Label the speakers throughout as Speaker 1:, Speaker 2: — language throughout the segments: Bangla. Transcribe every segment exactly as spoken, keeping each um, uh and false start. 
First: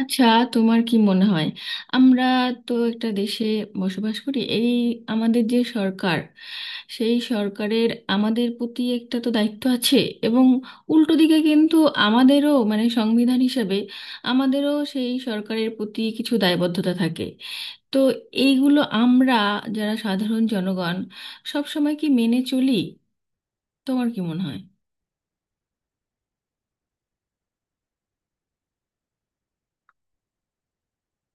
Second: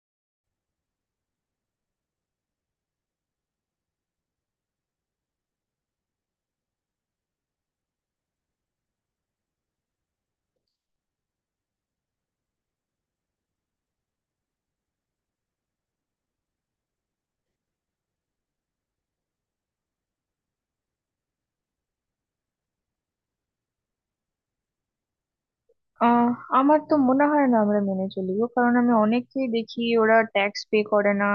Speaker 1: আচ্ছা, তোমার কি মনে হয়, আমরা তো একটা দেশে বসবাস করি। এই আমাদের যে সরকার, সেই সরকারের আমাদের প্রতি একটা তো দায়িত্ব আছে, এবং উল্টো দিকে কিন্তু আমাদেরও মানে সংবিধান হিসাবে আমাদেরও সেই সরকারের প্রতি কিছু দায়বদ্ধতা থাকে। তো এইগুলো আমরা যারা সাধারণ জনগণ সব সময় কি মেনে চলি? তোমার কি মনে হয়?
Speaker 2: আহ আমার তো মনে হয় না আমরা মেনে চলি গো, কারণ আমি অনেককেই দেখি ওরা ট্যাক্স পে করে না।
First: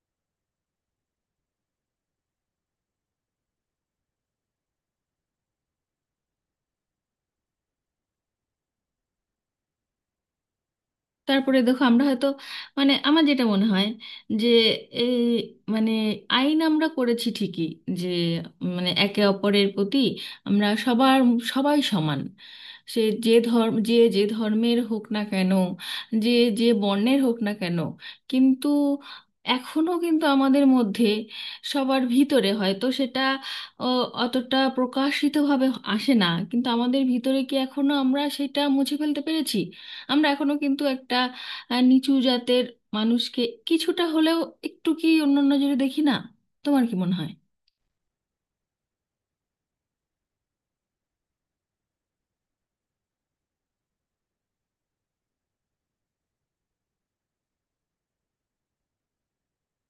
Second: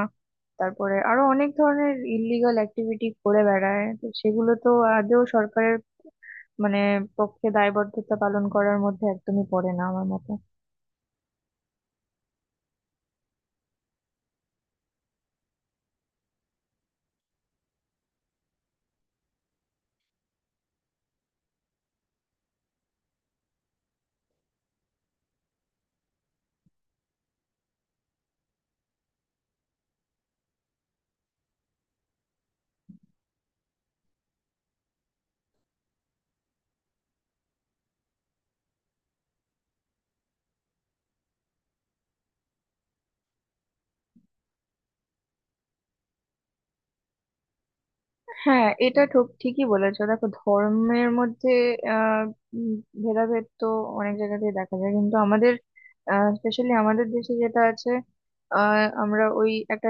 Speaker 2: তারপরে আরো অনেক ধরনের ইললিগাল অ্যাক্টিভিটি করে বেড়ায়, তো সেগুলো তো আদৌ সরকারের মানে পক্ষে দায়বদ্ধতা পালন করার মধ্যে একদমই পড়ে না আমার মতে।
Speaker 1: তারপরে দেখো, আমরা হয়তো, মানে আমার যেটা মনে হয় যে এই, মানে আইন আমরা করেছি ঠিকই, যে মানে একে অপরের প্রতি আমরা সবার, সবাই সমান, সে যে ধর্ম, যে যে ধর্মের হোক না কেন, যে যে বর্ণের হোক না কেন। কিন্তু এখনো কিন্তু আমাদের মধ্যে সবার ভিতরে হয়তো সেটা অ, অতটা প্রকাশিতভাবে আসে না, কিন্তু আমাদের ভিতরে কি এখনো আমরা সেটা মুছে ফেলতে পেরেছি? আমরা এখনো কিন্তু একটা আহ, নিচু জাতের মানুষকে কিছুটা হলেও একটু কি অন্য নজরে দেখি না? তোমার কি মনে হয়?
Speaker 2: হ্যাঁ, এটা ঠিক ঠিকই বলেছো। দেখো, ধর্মের মধ্যে আহ উম, ভেদাভেদ তো অনেক জায়গাতেই দেখা যায়, কিন্তু আমাদের স্পেশালি আমাদের দেশে যেটা আছে, আহ আমরা ওই একটা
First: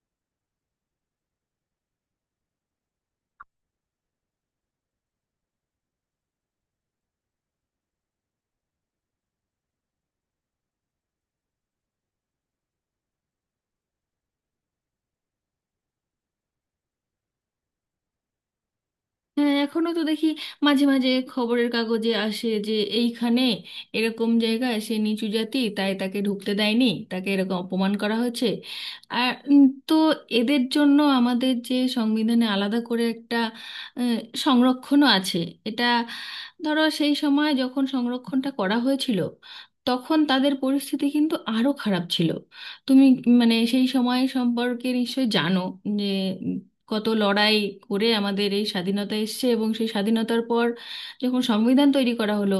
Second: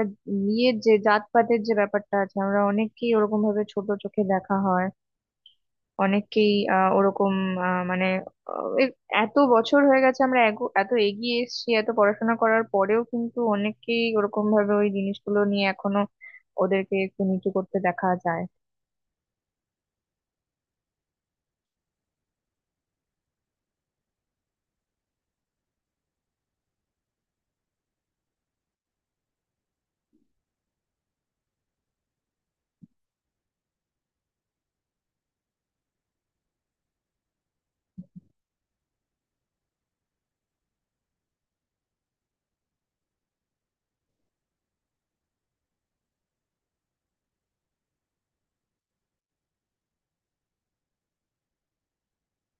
Speaker 2: ইয়ের যে জাতপাতের যে ব্যাপারটা আছে, আমরা অনেককেই ওরকম ভাবে ছোট চোখে দেখা হয়। অনেককেই আহ ওরকম আহ মানে আহ, এই এত বছর হয়ে গেছে, আমরা এগো- এত এগিয়ে এসেছি, এত পড়াশোনা করার পরেও কিন্তু অনেককেই ওরকম ভাবে ওই জিনিসগুলো নিয়ে এখনো ওদেরকে একটু নিচু করতে দেখা যায়।
Speaker 1: হ্যাঁ, এখনো তো দেখি, মাঝে মাঝে খবরের কাগজে আসে যে এইখানে এরকম জায়গায় সে নিচু জাতি তাই তাকে ঢুকতে দেয়নি, তাকে এরকম অপমান করা হয়েছে। আর উম, তো এদের জন্য আমাদের যে সংবিধানে আলাদা করে একটা আহ, সংরক্ষণও আছে। এটা ধরো সেই সময় যখন সংরক্ষণটা করা হয়েছিল তখন তাদের পরিস্থিতি কিন্তু আরো খারাপ ছিল। তুমি মানে সেই সময় সম্পর্কে নিশ্চয়ই জানো যে কত লড়াই করে আমাদের এই স্বাধীনতা এসেছে, এবং সেই স্বাধীনতার পর যখন সংবিধান তৈরি করা হলো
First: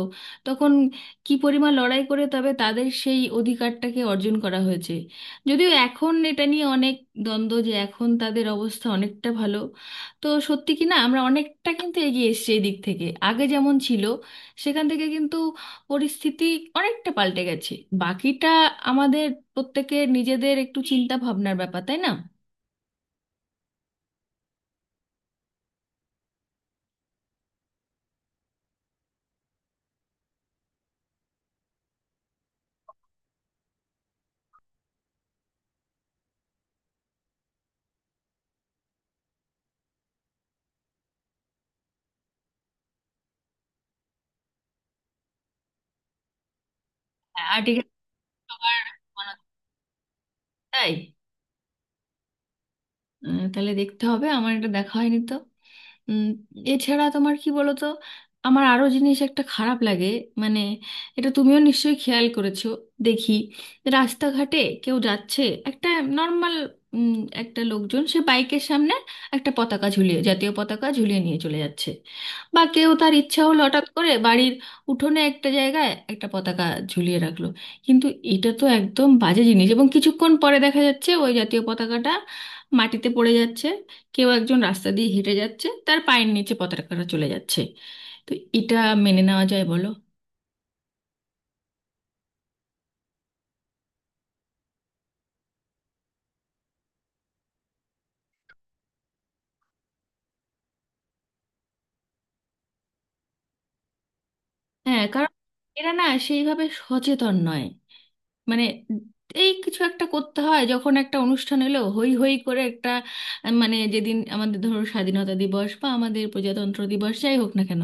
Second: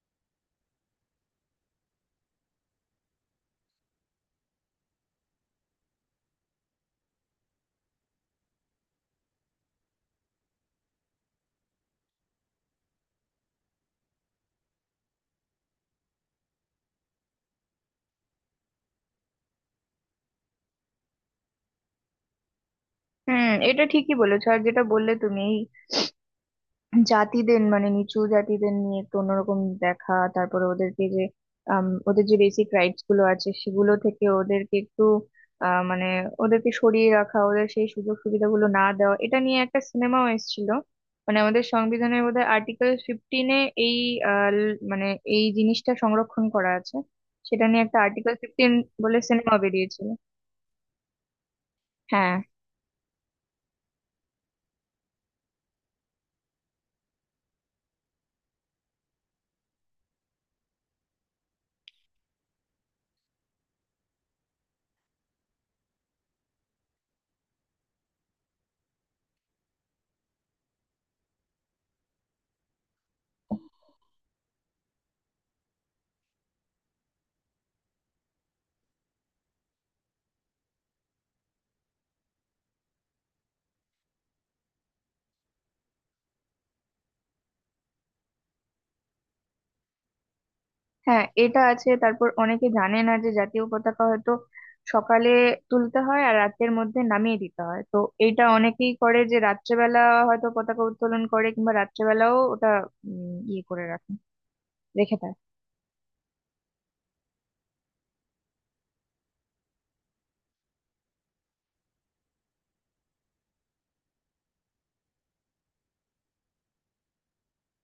Speaker 1: তখন কি পরিমাণ লড়াই করে তবে তাদের সেই অধিকারটাকে অর্জন করা হয়েছে। যদিও এখন এটা নিয়ে অনেক দ্বন্দ্ব যে এখন তাদের অবস্থা অনেকটা ভালো। তো সত্যি কি না, আমরা অনেকটা কিন্তু এগিয়ে এসেছি এই দিক থেকে, আগে যেমন ছিল সেখান থেকে কিন্তু পরিস্থিতি অনেকটা পাল্টে গেছে। বাকিটা আমাদের প্রত্যেকের নিজেদের একটু চিন্তা ভাবনার ব্যাপার, তাই না?
Speaker 2: হুম, এটা ঠিকই বলেছো। আর যেটা বললে তুমি, এই জাতিদের মানে নিচু জাতিদের নিয়ে একটু অন্যরকম দেখা, তারপরে ওদেরকে যে আম, ওদের যে বেসিক রাইটস গুলো আছে সেগুলো থেকে ওদেরকে একটু আহ, মানে ওদেরকে সরিয়ে রাখা, ওদের সেই সুযোগ সুবিধাগুলো না দেওয়া, এটা নিয়ে একটা সিনেমাও এসেছিল। মানে আমাদের সংবিধানের বোধহয় আর্টিকেল ফিফটিনে এই আহ, ল- মানে এই জিনিসটা সংরক্ষণ করা আছে। সেটা নিয়ে
Speaker 1: আর্টিকেল।
Speaker 2: একটা আর্টিকেল ফিফটিন বলে সিনেমা বেরিয়েছিল।
Speaker 1: তাই?
Speaker 2: হ্যাঁ,
Speaker 1: আহ, তাহলে দেখতে হবে, আমার এটা দেখা হয়নি তো। উম, এছাড়া তোমার, কি বলো তো, আমার আরো জিনিস একটা খারাপ লাগে, মানে এটা তুমিও নিশ্চয়ই খেয়াল করেছো। দেখি, রাস্তাঘাটে কেউ যাচ্ছে, একটা নর্মাল একটা লোকজন, সে বাইকের সামনে একটা পতাকা ঝুলিয়ে, জাতীয় পতাকা ঝুলিয়ে নিয়ে চলে যাচ্ছে। বা কেউ তার ইচ্ছা হলো হঠাৎ করে বাড়ির উঠোনে একটা জায়গায় একটা পতাকা ঝুলিয়ে রাখলো। কিন্তু এটা তো একদম বাজে জিনিস, এবং কিছুক্ষণ পরে দেখা যাচ্ছে ওই জাতীয় পতাকাটা মাটিতে পড়ে যাচ্ছে, কেউ একজন রাস্তা দিয়ে হেঁটে যাচ্ছে তার পায়ের নিচে পতাকাটা চলে যাচ্ছে। তো এটা মেনে নেওয়া যায় বলো?
Speaker 2: হ্যাঁ, এটা আছে। তারপর অনেকে জানে না যে জাতীয় পতাকা হয়তো সকালে তুলতে হয় আর রাতের মধ্যে নামিয়ে দিতে হয়। তো এটা অনেকেই করে যে রাত্রেবেলা হয়তো পতাকা উত্তোলন করে কিংবা রাত্রেবেলাও ওটা উম, ইয়ে করে রাখে,
Speaker 1: হ্যাঁ,
Speaker 2: রেখে
Speaker 1: কারণ
Speaker 2: দেয়।
Speaker 1: এরা না সেইভাবে সচেতন নয়। মানে এই কিছু একটা করতে হয়, যখন একটা অনুষ্ঠান এলো হই হই করে একটা, আহ, মানে যেদিন আমাদের ধরো স্বাধীনতা দিবস বা আমাদের প্রজাতন্ত্র দিবস যাই হোক না কেন,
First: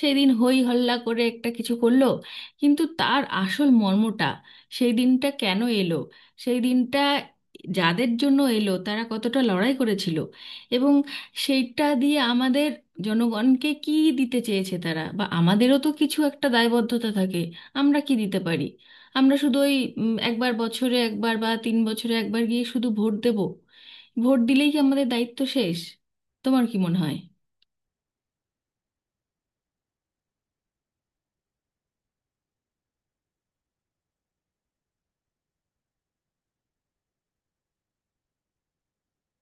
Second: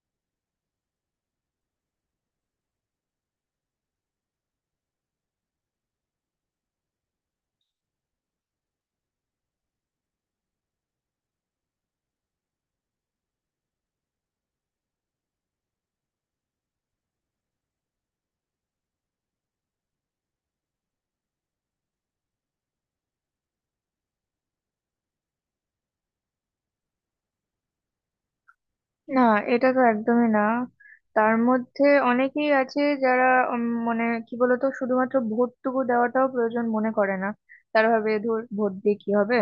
Speaker 1: সেই দিন হই হল্লা করে একটা কিছু করলো। কিন্তু তার আসল মর্মটা, সেই দিনটা কেন এলো, সেই দিনটা যাদের জন্য এলো তারা কতটা লড়াই করেছিল, এবং সেইটা দিয়ে আমাদের জনগণকে কি দিতে চেয়েছে তারা, বা আমাদেরও তো কিছু একটা দায়বদ্ধতা থাকে। আমরা কি দিতে পারি? আমরা শুধু ওই উম, একবার বছরে একবার বা তিন বছরে একবার গিয়ে শুধু ভোট দেব। ভোট দিলেই কি আমাদের দায়িত্ব শেষ? তোমার কি মনে হয়?
Speaker 2: না, এটা তো একদমই না। তার মধ্যে অনেকেই আছে যারা উম, মানে কি বলতো, শুধুমাত্র ভোটটুকু দেওয়াটাও প্রয়োজন মনে করে না। তারা ভাবে, ধর ভোট দিয়ে কি হবে।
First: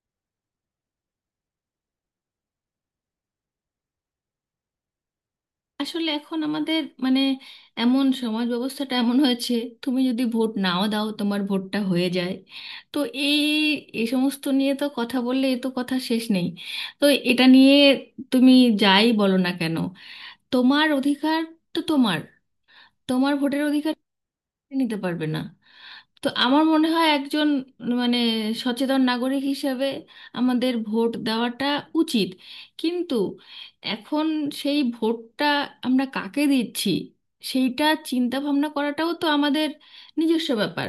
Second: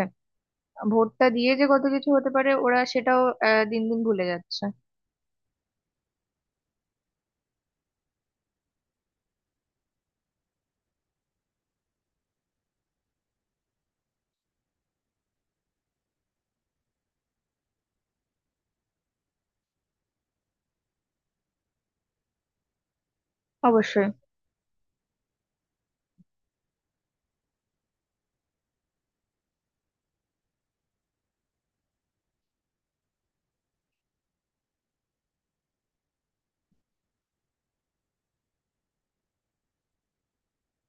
Speaker 2: ভোটটা দিয়ে যে কত কিছু হতে পারে ওরা সেটাও আহ, দিন দিন ভুলে যাচ্ছে।
Speaker 1: আসলে এখন আমাদের মানে, এমন সমাজ ব্যবস্থাটা এমন হয়েছে, তুমি যদি ভোট নাও দাও তোমার ভোটটা হয়ে যায়। তো এই এই সমস্ত নিয়ে তো কথা বললে এ তো কথা শেষ নেই। তো এটা নিয়ে তুমি যাই বলো না কেন, তোমার অধিকার, তো তোমার তোমার ভোটের অধিকার
Speaker 2: অবশ্যই।
Speaker 1: কেউ নিতে পারবে না। তো আমার মনে হয় একজন মানে সচেতন নাগরিক হিসেবে আমাদের ভোট দেওয়াটা উচিত। কিন্তু এখন সেই ভোটটা আমরা কাকে দিচ্ছি, সেইটা চিন্তা ভাবনা করাটাও তো আমাদের নিজস্ব ব্যাপার।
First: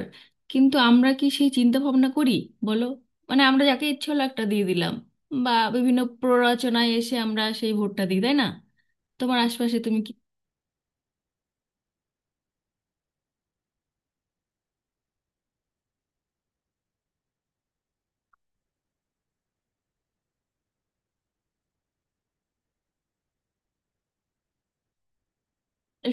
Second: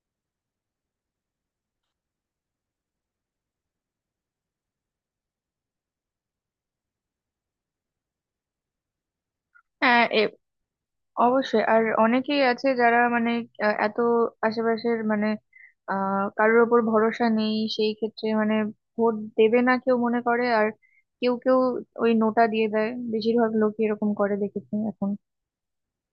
Speaker 1: কিন্তু আমরা কি সেই চিন্তা ভাবনা করি, বলো? মানে আমরা যাকে ইচ্ছে হলো একটা দিয়ে দিলাম, বা বিভিন্ন প্ররোচনায় এসে আমরা সেই ভোটটা দিই, তাই না? তোমার আশপাশে তুমি
Speaker 2: হ্যাঁ,
Speaker 1: কি...
Speaker 2: এ অবশ্যই। আর অনেকেই আছে যারা মানে আহ, এত আশেপাশের মানে আহ কারোর ওপর ভরসা নেই, সেই ক্ষেত্রে মানে ভোট দেবে না কেউ মনে করে। আর কেউ কেউ ওই নোটা দিয়ে দেয়, বেশিরভাগ লোকই এরকম করে দেখেছি এখন।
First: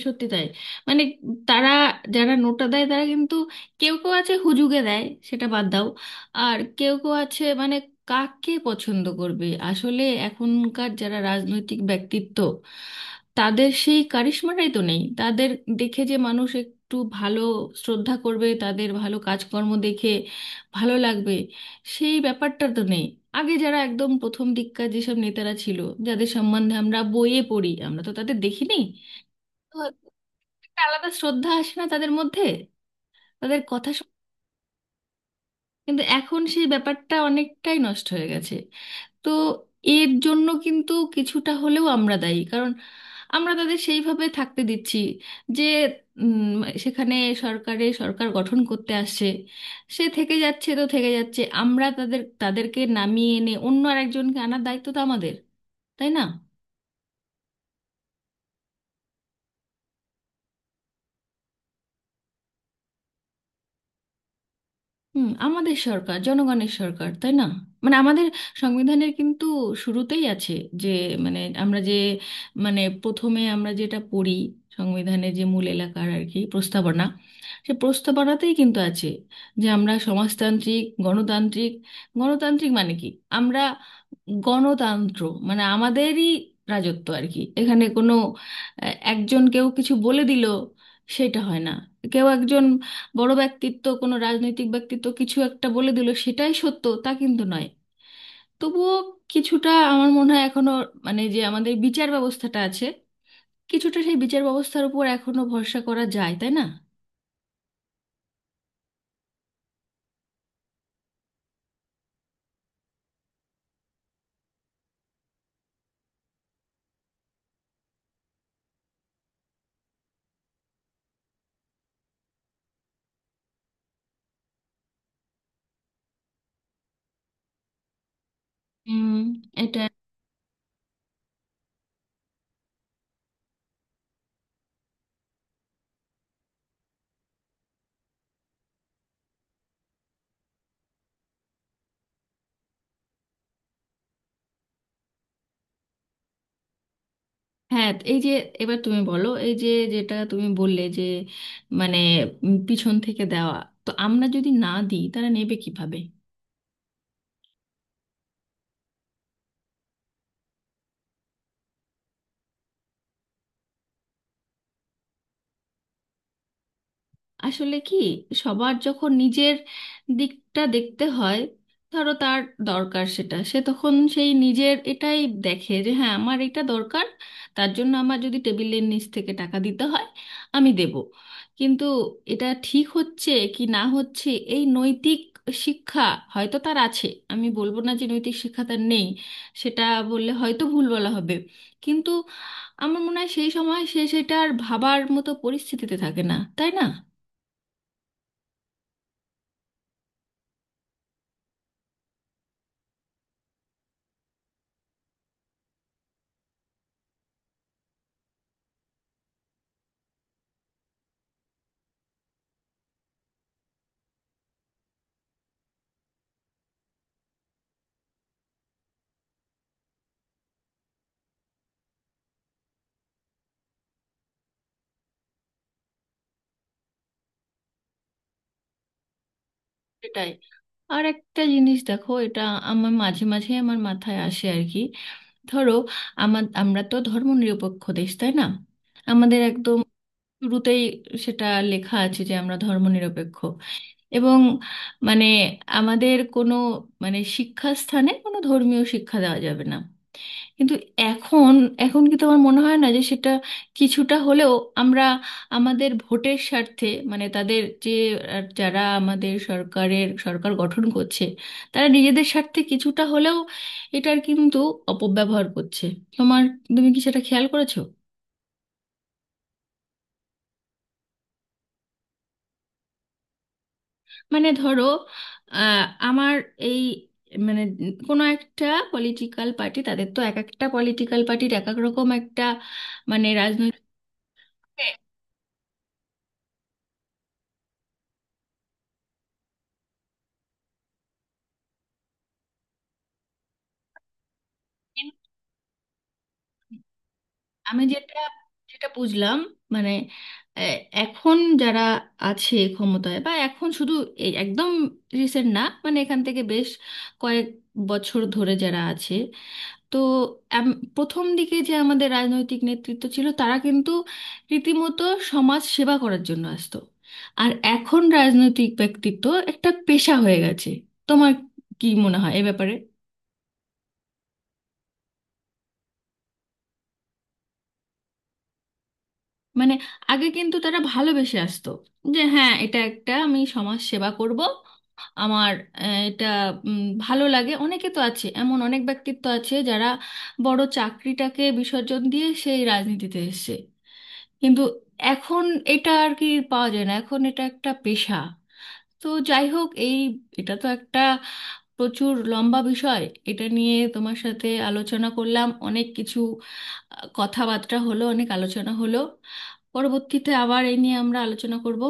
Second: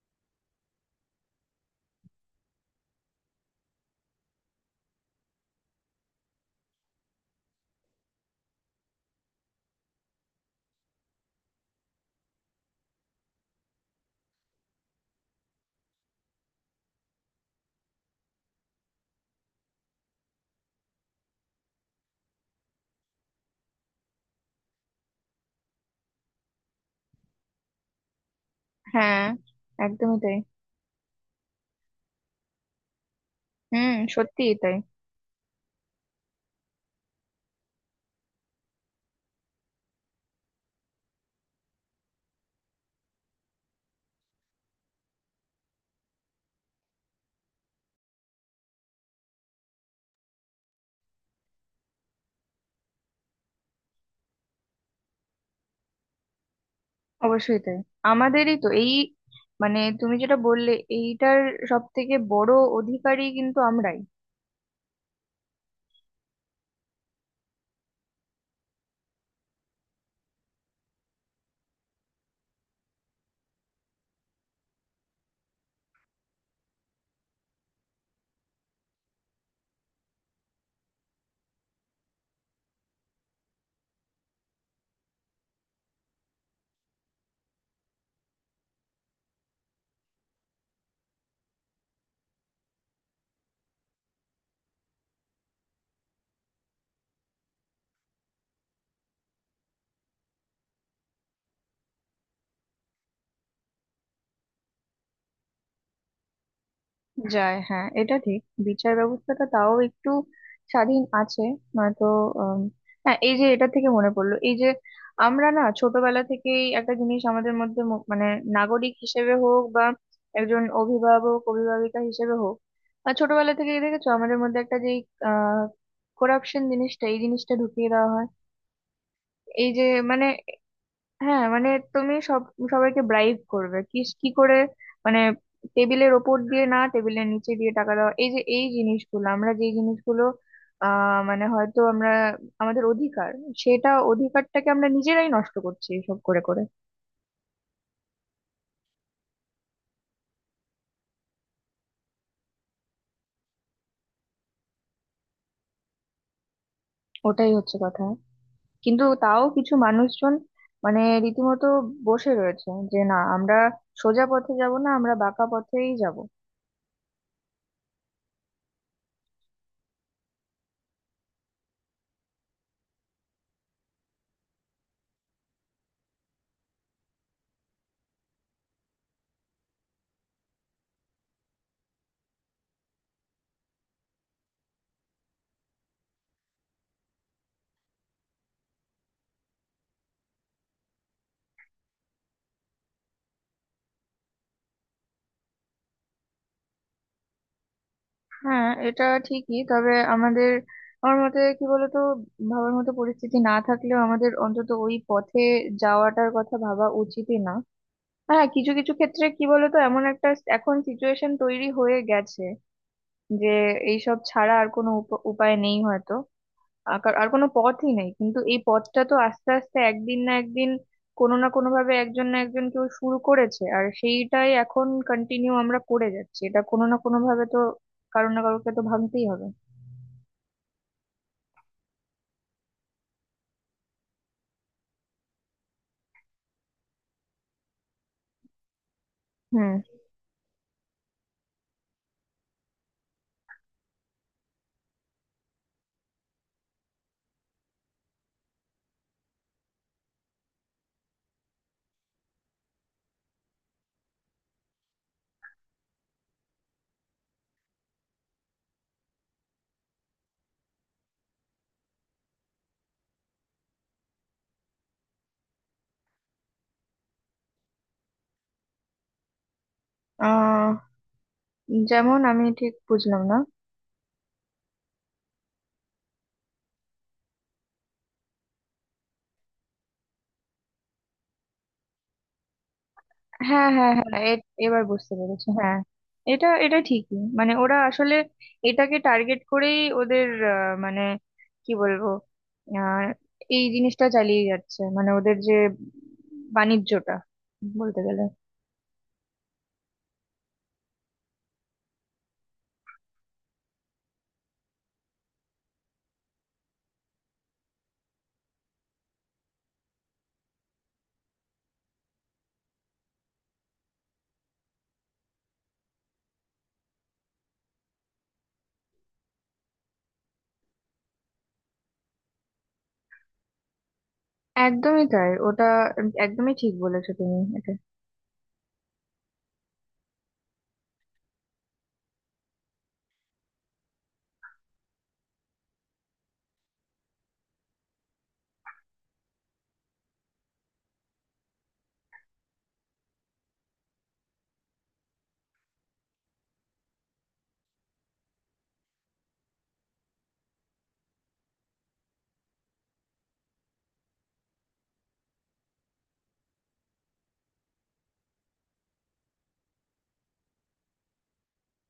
Speaker 1: সত্যি তাই। মানে তারা, যারা নোটা দেয় তারা কিন্তু, কেউ কেউ আছে হুজুগে দেয়, সেটা বাদ দাও। আর কেউ কেউ আছে মানে কাকে পছন্দ করবে, আসলে এখনকার যারা রাজনৈতিক ব্যক্তিত্ব, তাদের সেই কারিশমাটাই তো নেই। তাদের দেখে যে মানুষ একটু ভালো শ্রদ্ধা করবে, তাদের ভালো কাজকর্ম দেখে ভালো লাগবে, সেই ব্যাপারটা তো নেই। আগে যারা একদম প্রথম দিককার যেসব নেতারা ছিল, যাদের সম্বন্ধে আমরা বইয়ে পড়ি, আমরা তো তাদের দেখিনি।
Speaker 2: হ্যাঁ, একদমই তাই।
Speaker 1: একটা আলাদা শ্রদ্ধা আসে না তাদের মধ্যে। তাদের কথা
Speaker 2: হুম,
Speaker 1: শুন-
Speaker 2: সত্যিই তাই।
Speaker 1: কিন্তু এখন সেই ব্যাপারটা অনেকটাই নষ্ট হয়ে গেছে। তো এর জন্য কিন্তু কিছুটা হলেও আমরা দায়ী, কারণ আমরা তাদের সেইভাবে থাকতে দিচ্ছি, যে উম, সেখানে সরকারে সরকার গঠন করতে আসছে, সে থেকে যাচ্ছে তো থেকে যাচ্ছে। আমরা তাদের তাদেরকে নামিয়ে এনে অন্য আরেকজনকে আনার দায়িত্ব তো আমাদের, তাই না?
Speaker 2: অবশ্যই তাই, আমাদেরই তো এই মানে তুমি যেটা বললে এইটার সব থেকে বড় অধিকারী কিন্তু আমরাই।
Speaker 1: হুম, আমাদের সরকার জনগণের সরকার, তাই না? মানে আমাদের সংবিধানের কিন্তু শুরুতেই আছে, যে মানে আমরা যে, মানে প্রথমে আমরা যেটা পড়ি সংবিধানের, যে মূল এলাকার আর কি, প্রস্তাবনা, সে প্রস্তাবনাতেই কিন্তু আছে যে আমরা সমাজতান্ত্রিক, গণতান্ত্রিক। গণতান্ত্রিক মানে কি? আমরা গণতন্ত্র মানে আমাদেরই রাজত্ব আর কি, এখানে কোনো আহ, একজন কেউ কিছু বলে দিল সেটা হয় না। কেউ একজন বড় ব্যক্তিত্ব, কোনো রাজনৈতিক ব্যক্তিত্ব কিছু একটা বলে দিল সেটাই সত্য, তা কিন্তু নয়। তবুও কিছুটা আমার মনে হয় এখনো, মানে যে আমাদের বিচার ব্যবস্থাটা আছে, কিছুটা সেই বিচার ব্যবস্থার উপর এখনো ভরসা করা যায়, তাই না?
Speaker 2: যায়, হ্যাঁ এটা ঠিক। বিচার ব্যবস্থাটা তাও একটু স্বাধীন আছে, নয়তো আম, হ্যাঁ এই যে, এটা থেকে মনে পড়লো, এই যে আমরা না ছোটবেলা থেকেই একটা জিনিস আমাদের মধ্যে ম- মানে নাগরিক হিসেবে হোক বা একজন অভিভাবক অভিভাবিকা হিসেবে হোক, আর ছোটবেলা থেকেই দেখেছো আমাদের মধ্যে একটা যেই আহ করাপশন জিনিসটা, এই জিনিসটা ঢুকিয়ে দেওয়া হয়।
Speaker 1: উম,
Speaker 2: এই
Speaker 1: এটা,
Speaker 2: যে মানে, হ্যাঁ মানে তুমি সব সবাইকে ব্রাইব করবে কি কি করে, মানে টেবিলের ওপর দিয়ে না টেবিলের নিচে দিয়ে টাকা দেওয়া, এই যে এই জিনিসগুলো আমরা যে জিনিসগুলো আহ মানে হয়তো আমরা আমাদের অধিকার সেটা অধিকারটাকে আমরা নিজেরাই নষ্ট করছি এসব করে করে।
Speaker 1: হ্যাঁ এই যে, এবার তুমি বলো, এই যে যেটা তুমি বললে যে মানে উম, পিছন থেকে দেওয়া, তো আমরা যদি না দিই তারা নেবে কিভাবে?
Speaker 2: ওটাই হচ্ছে কথা, কিন্তু তাও কিছু মানুষজন মানে রীতিমতো বসে রয়েছে যে না, আমরা সোজা পথে যাব না, আমরা বাঁকা পথেই যাব।
Speaker 1: আসলে কি, সবার যখন নিজের দিকটা দেখতে হয়, ধরো তার দরকার, সেটা সে তখন সেই নিজের এটাই দেখে যে হ্যাঁ আমার এটা দরকার, তার জন্য আমার যদি টেবিলের নিচ থেকে টাকা দিতে হয় আমি দেব। কিন্তু এটা ঠিক হচ্ছে কি না হচ্ছে, এই নৈতিক শিক্ষা হয়তো তার আছে। আমি বলবো না যে নৈতিক শিক্ষা তার নেই, সেটা বললে হয়তো ভুল বলা হবে। কিন্তু আমার মনে হয় সেই সময় সে সেটা আর ভাবার মতো পরিস্থিতিতে থাকে না, তাই না?
Speaker 2: হ্যাঁ এটা ঠিকই, তবে আমাদের আমার মতে কি বলতো, ভাবার মতো পরিস্থিতি না থাকলেও আমাদের অন্তত ওই পথে যাওয়াটার কথা ভাবা উচিতই না। আর হ্যাঁ, কিছু কিছু ক্ষেত্রে কি বলতো, এমন একটা স- এখন সিচুয়েশন তৈরি হয়ে গেছে যে এইসব ছাড়া আর কোনো উপ- উপায় নেই হয়তো। আর কার- আর কোনো পথই নেই। কিন্তু এই পথটা তো আস্তে আস্তে একদিন না একদিন, কোনো না কোনো ভাবে একজন না একজন কেউ শুরু করেছে, আর সেইটাই এখন কন্টিনিউ আমরা করে যাচ্ছি। এটা কোনো না কোনো ভাবে তো কারো না কারোকে তো ভাবতেই হবে।
Speaker 1: সেটাই। আর একটা জিনিস দেখো, এটা আমার মাঝে মাঝে আমার মাথায় আসে আর কি। ধরো আমার আমরা তো ধর্ম নিরপেক্ষ দেশ, তাই না? আমাদের
Speaker 2: হুম।
Speaker 1: একদম শুরুতেই সেটা লেখা আছে যে আমরা ধর্ম নিরপেক্ষ, এবং মানে আমাদের কোনো, মানে শিক্ষাস্থানে কোনো ধর্মীয় শিক্ষা দেওয়া যাবে না। কিন্তু এখন এখন কি তোমার মনে হয় না যে সেটা কিছুটা হলেও, আমরা আমাদের ভোটের স্বার্থে, মানে তাদের যে আহ, যারা আমাদের সরকারের সরকার গঠন করছে, তারা নিজেদের স্বার্থে কিছুটা হলেও এটার কিন্তু অপব্যবহার করছে? তোমার তুমি কি সেটা খেয়াল করেছো?
Speaker 2: আহ যেমন, আমি ঠিক বুঝলাম না।
Speaker 1: মানে ধরো আহ, আমার এই, মানে কোনো একটা পলিটিক্যাল পার্টি, তাদের তো এক একটা পলিটিক্যাল পার্টির এক এক রকম একটা মানে
Speaker 2: হ্যাঁ, হ্যাঁ, হ্যাঁ, এ- এবার
Speaker 1: রাজনৈতিক,
Speaker 2: বুঝতে পেরেছি। হ্যাঁ, এটা এটা ঠিকই, মানে ওরা আসলে এটাকে টার্গেট করেই ওদের আহ, মানে কি বলবো, আহ, এই জিনিসটা চালিয়ে যাচ্ছে মানে ওদের যে বাণিজ্যটা
Speaker 1: আমি
Speaker 2: বলতে
Speaker 1: যেটা
Speaker 2: গেলে।
Speaker 1: যেটা বুঝলাম মানে আহ, এখন যারা আছে ক্ষমতায়, বা এখন শুধু এই একদম রিসেন্ট না, মানে এখান থেকে বেশ কয়েক বছর ধরে যারা আছে, তো এম- প্রথম দিকে যে আমাদের রাজনৈতিক নেতৃত্ব ছিল তারা কিন্তু রীতিমতো সমাজ সেবা করার জন্য আসতো। আর এখন রাজনৈতিক ব্যক্তিত্ব একটা পেশা হয়ে গেছে। তোমার কি মনে হয় এ ব্যাপারে?
Speaker 2: একদমই তাই ওটা, একদমই ঠিক বলেছো তুমি এটা।
Speaker 1: মানে আগে কিন্তু তারা ভালোবেসে আসতো, যে হ্যাঁ এটা একটা আমি সমাজ সেবা করব, আমার আহ, এটা উম, ভালো লাগে। অনেকে তো আছে, এমন অনেক ব্যক্তিত্ব আছে যারা বড় চাকরিটাকে বিসর্জন দিয়ে সেই রাজনীতিতে এসেছে। কিন্তু এখন এটা আর কি পাওয়া যায় না, এখন এটা একটা পেশা। তো যাই হোক, এই এটা তো একটা প্রচুর লম্বা বিষয়। এটা নিয়ে তোমার সাথে আলোচনা করলাম অনেক কিছু, আহ, কথাবার্তা হলো, অনেক আলোচনা হলো। পরবর্তীতে আবার এই নিয়ে আমরা আলোচনা করব।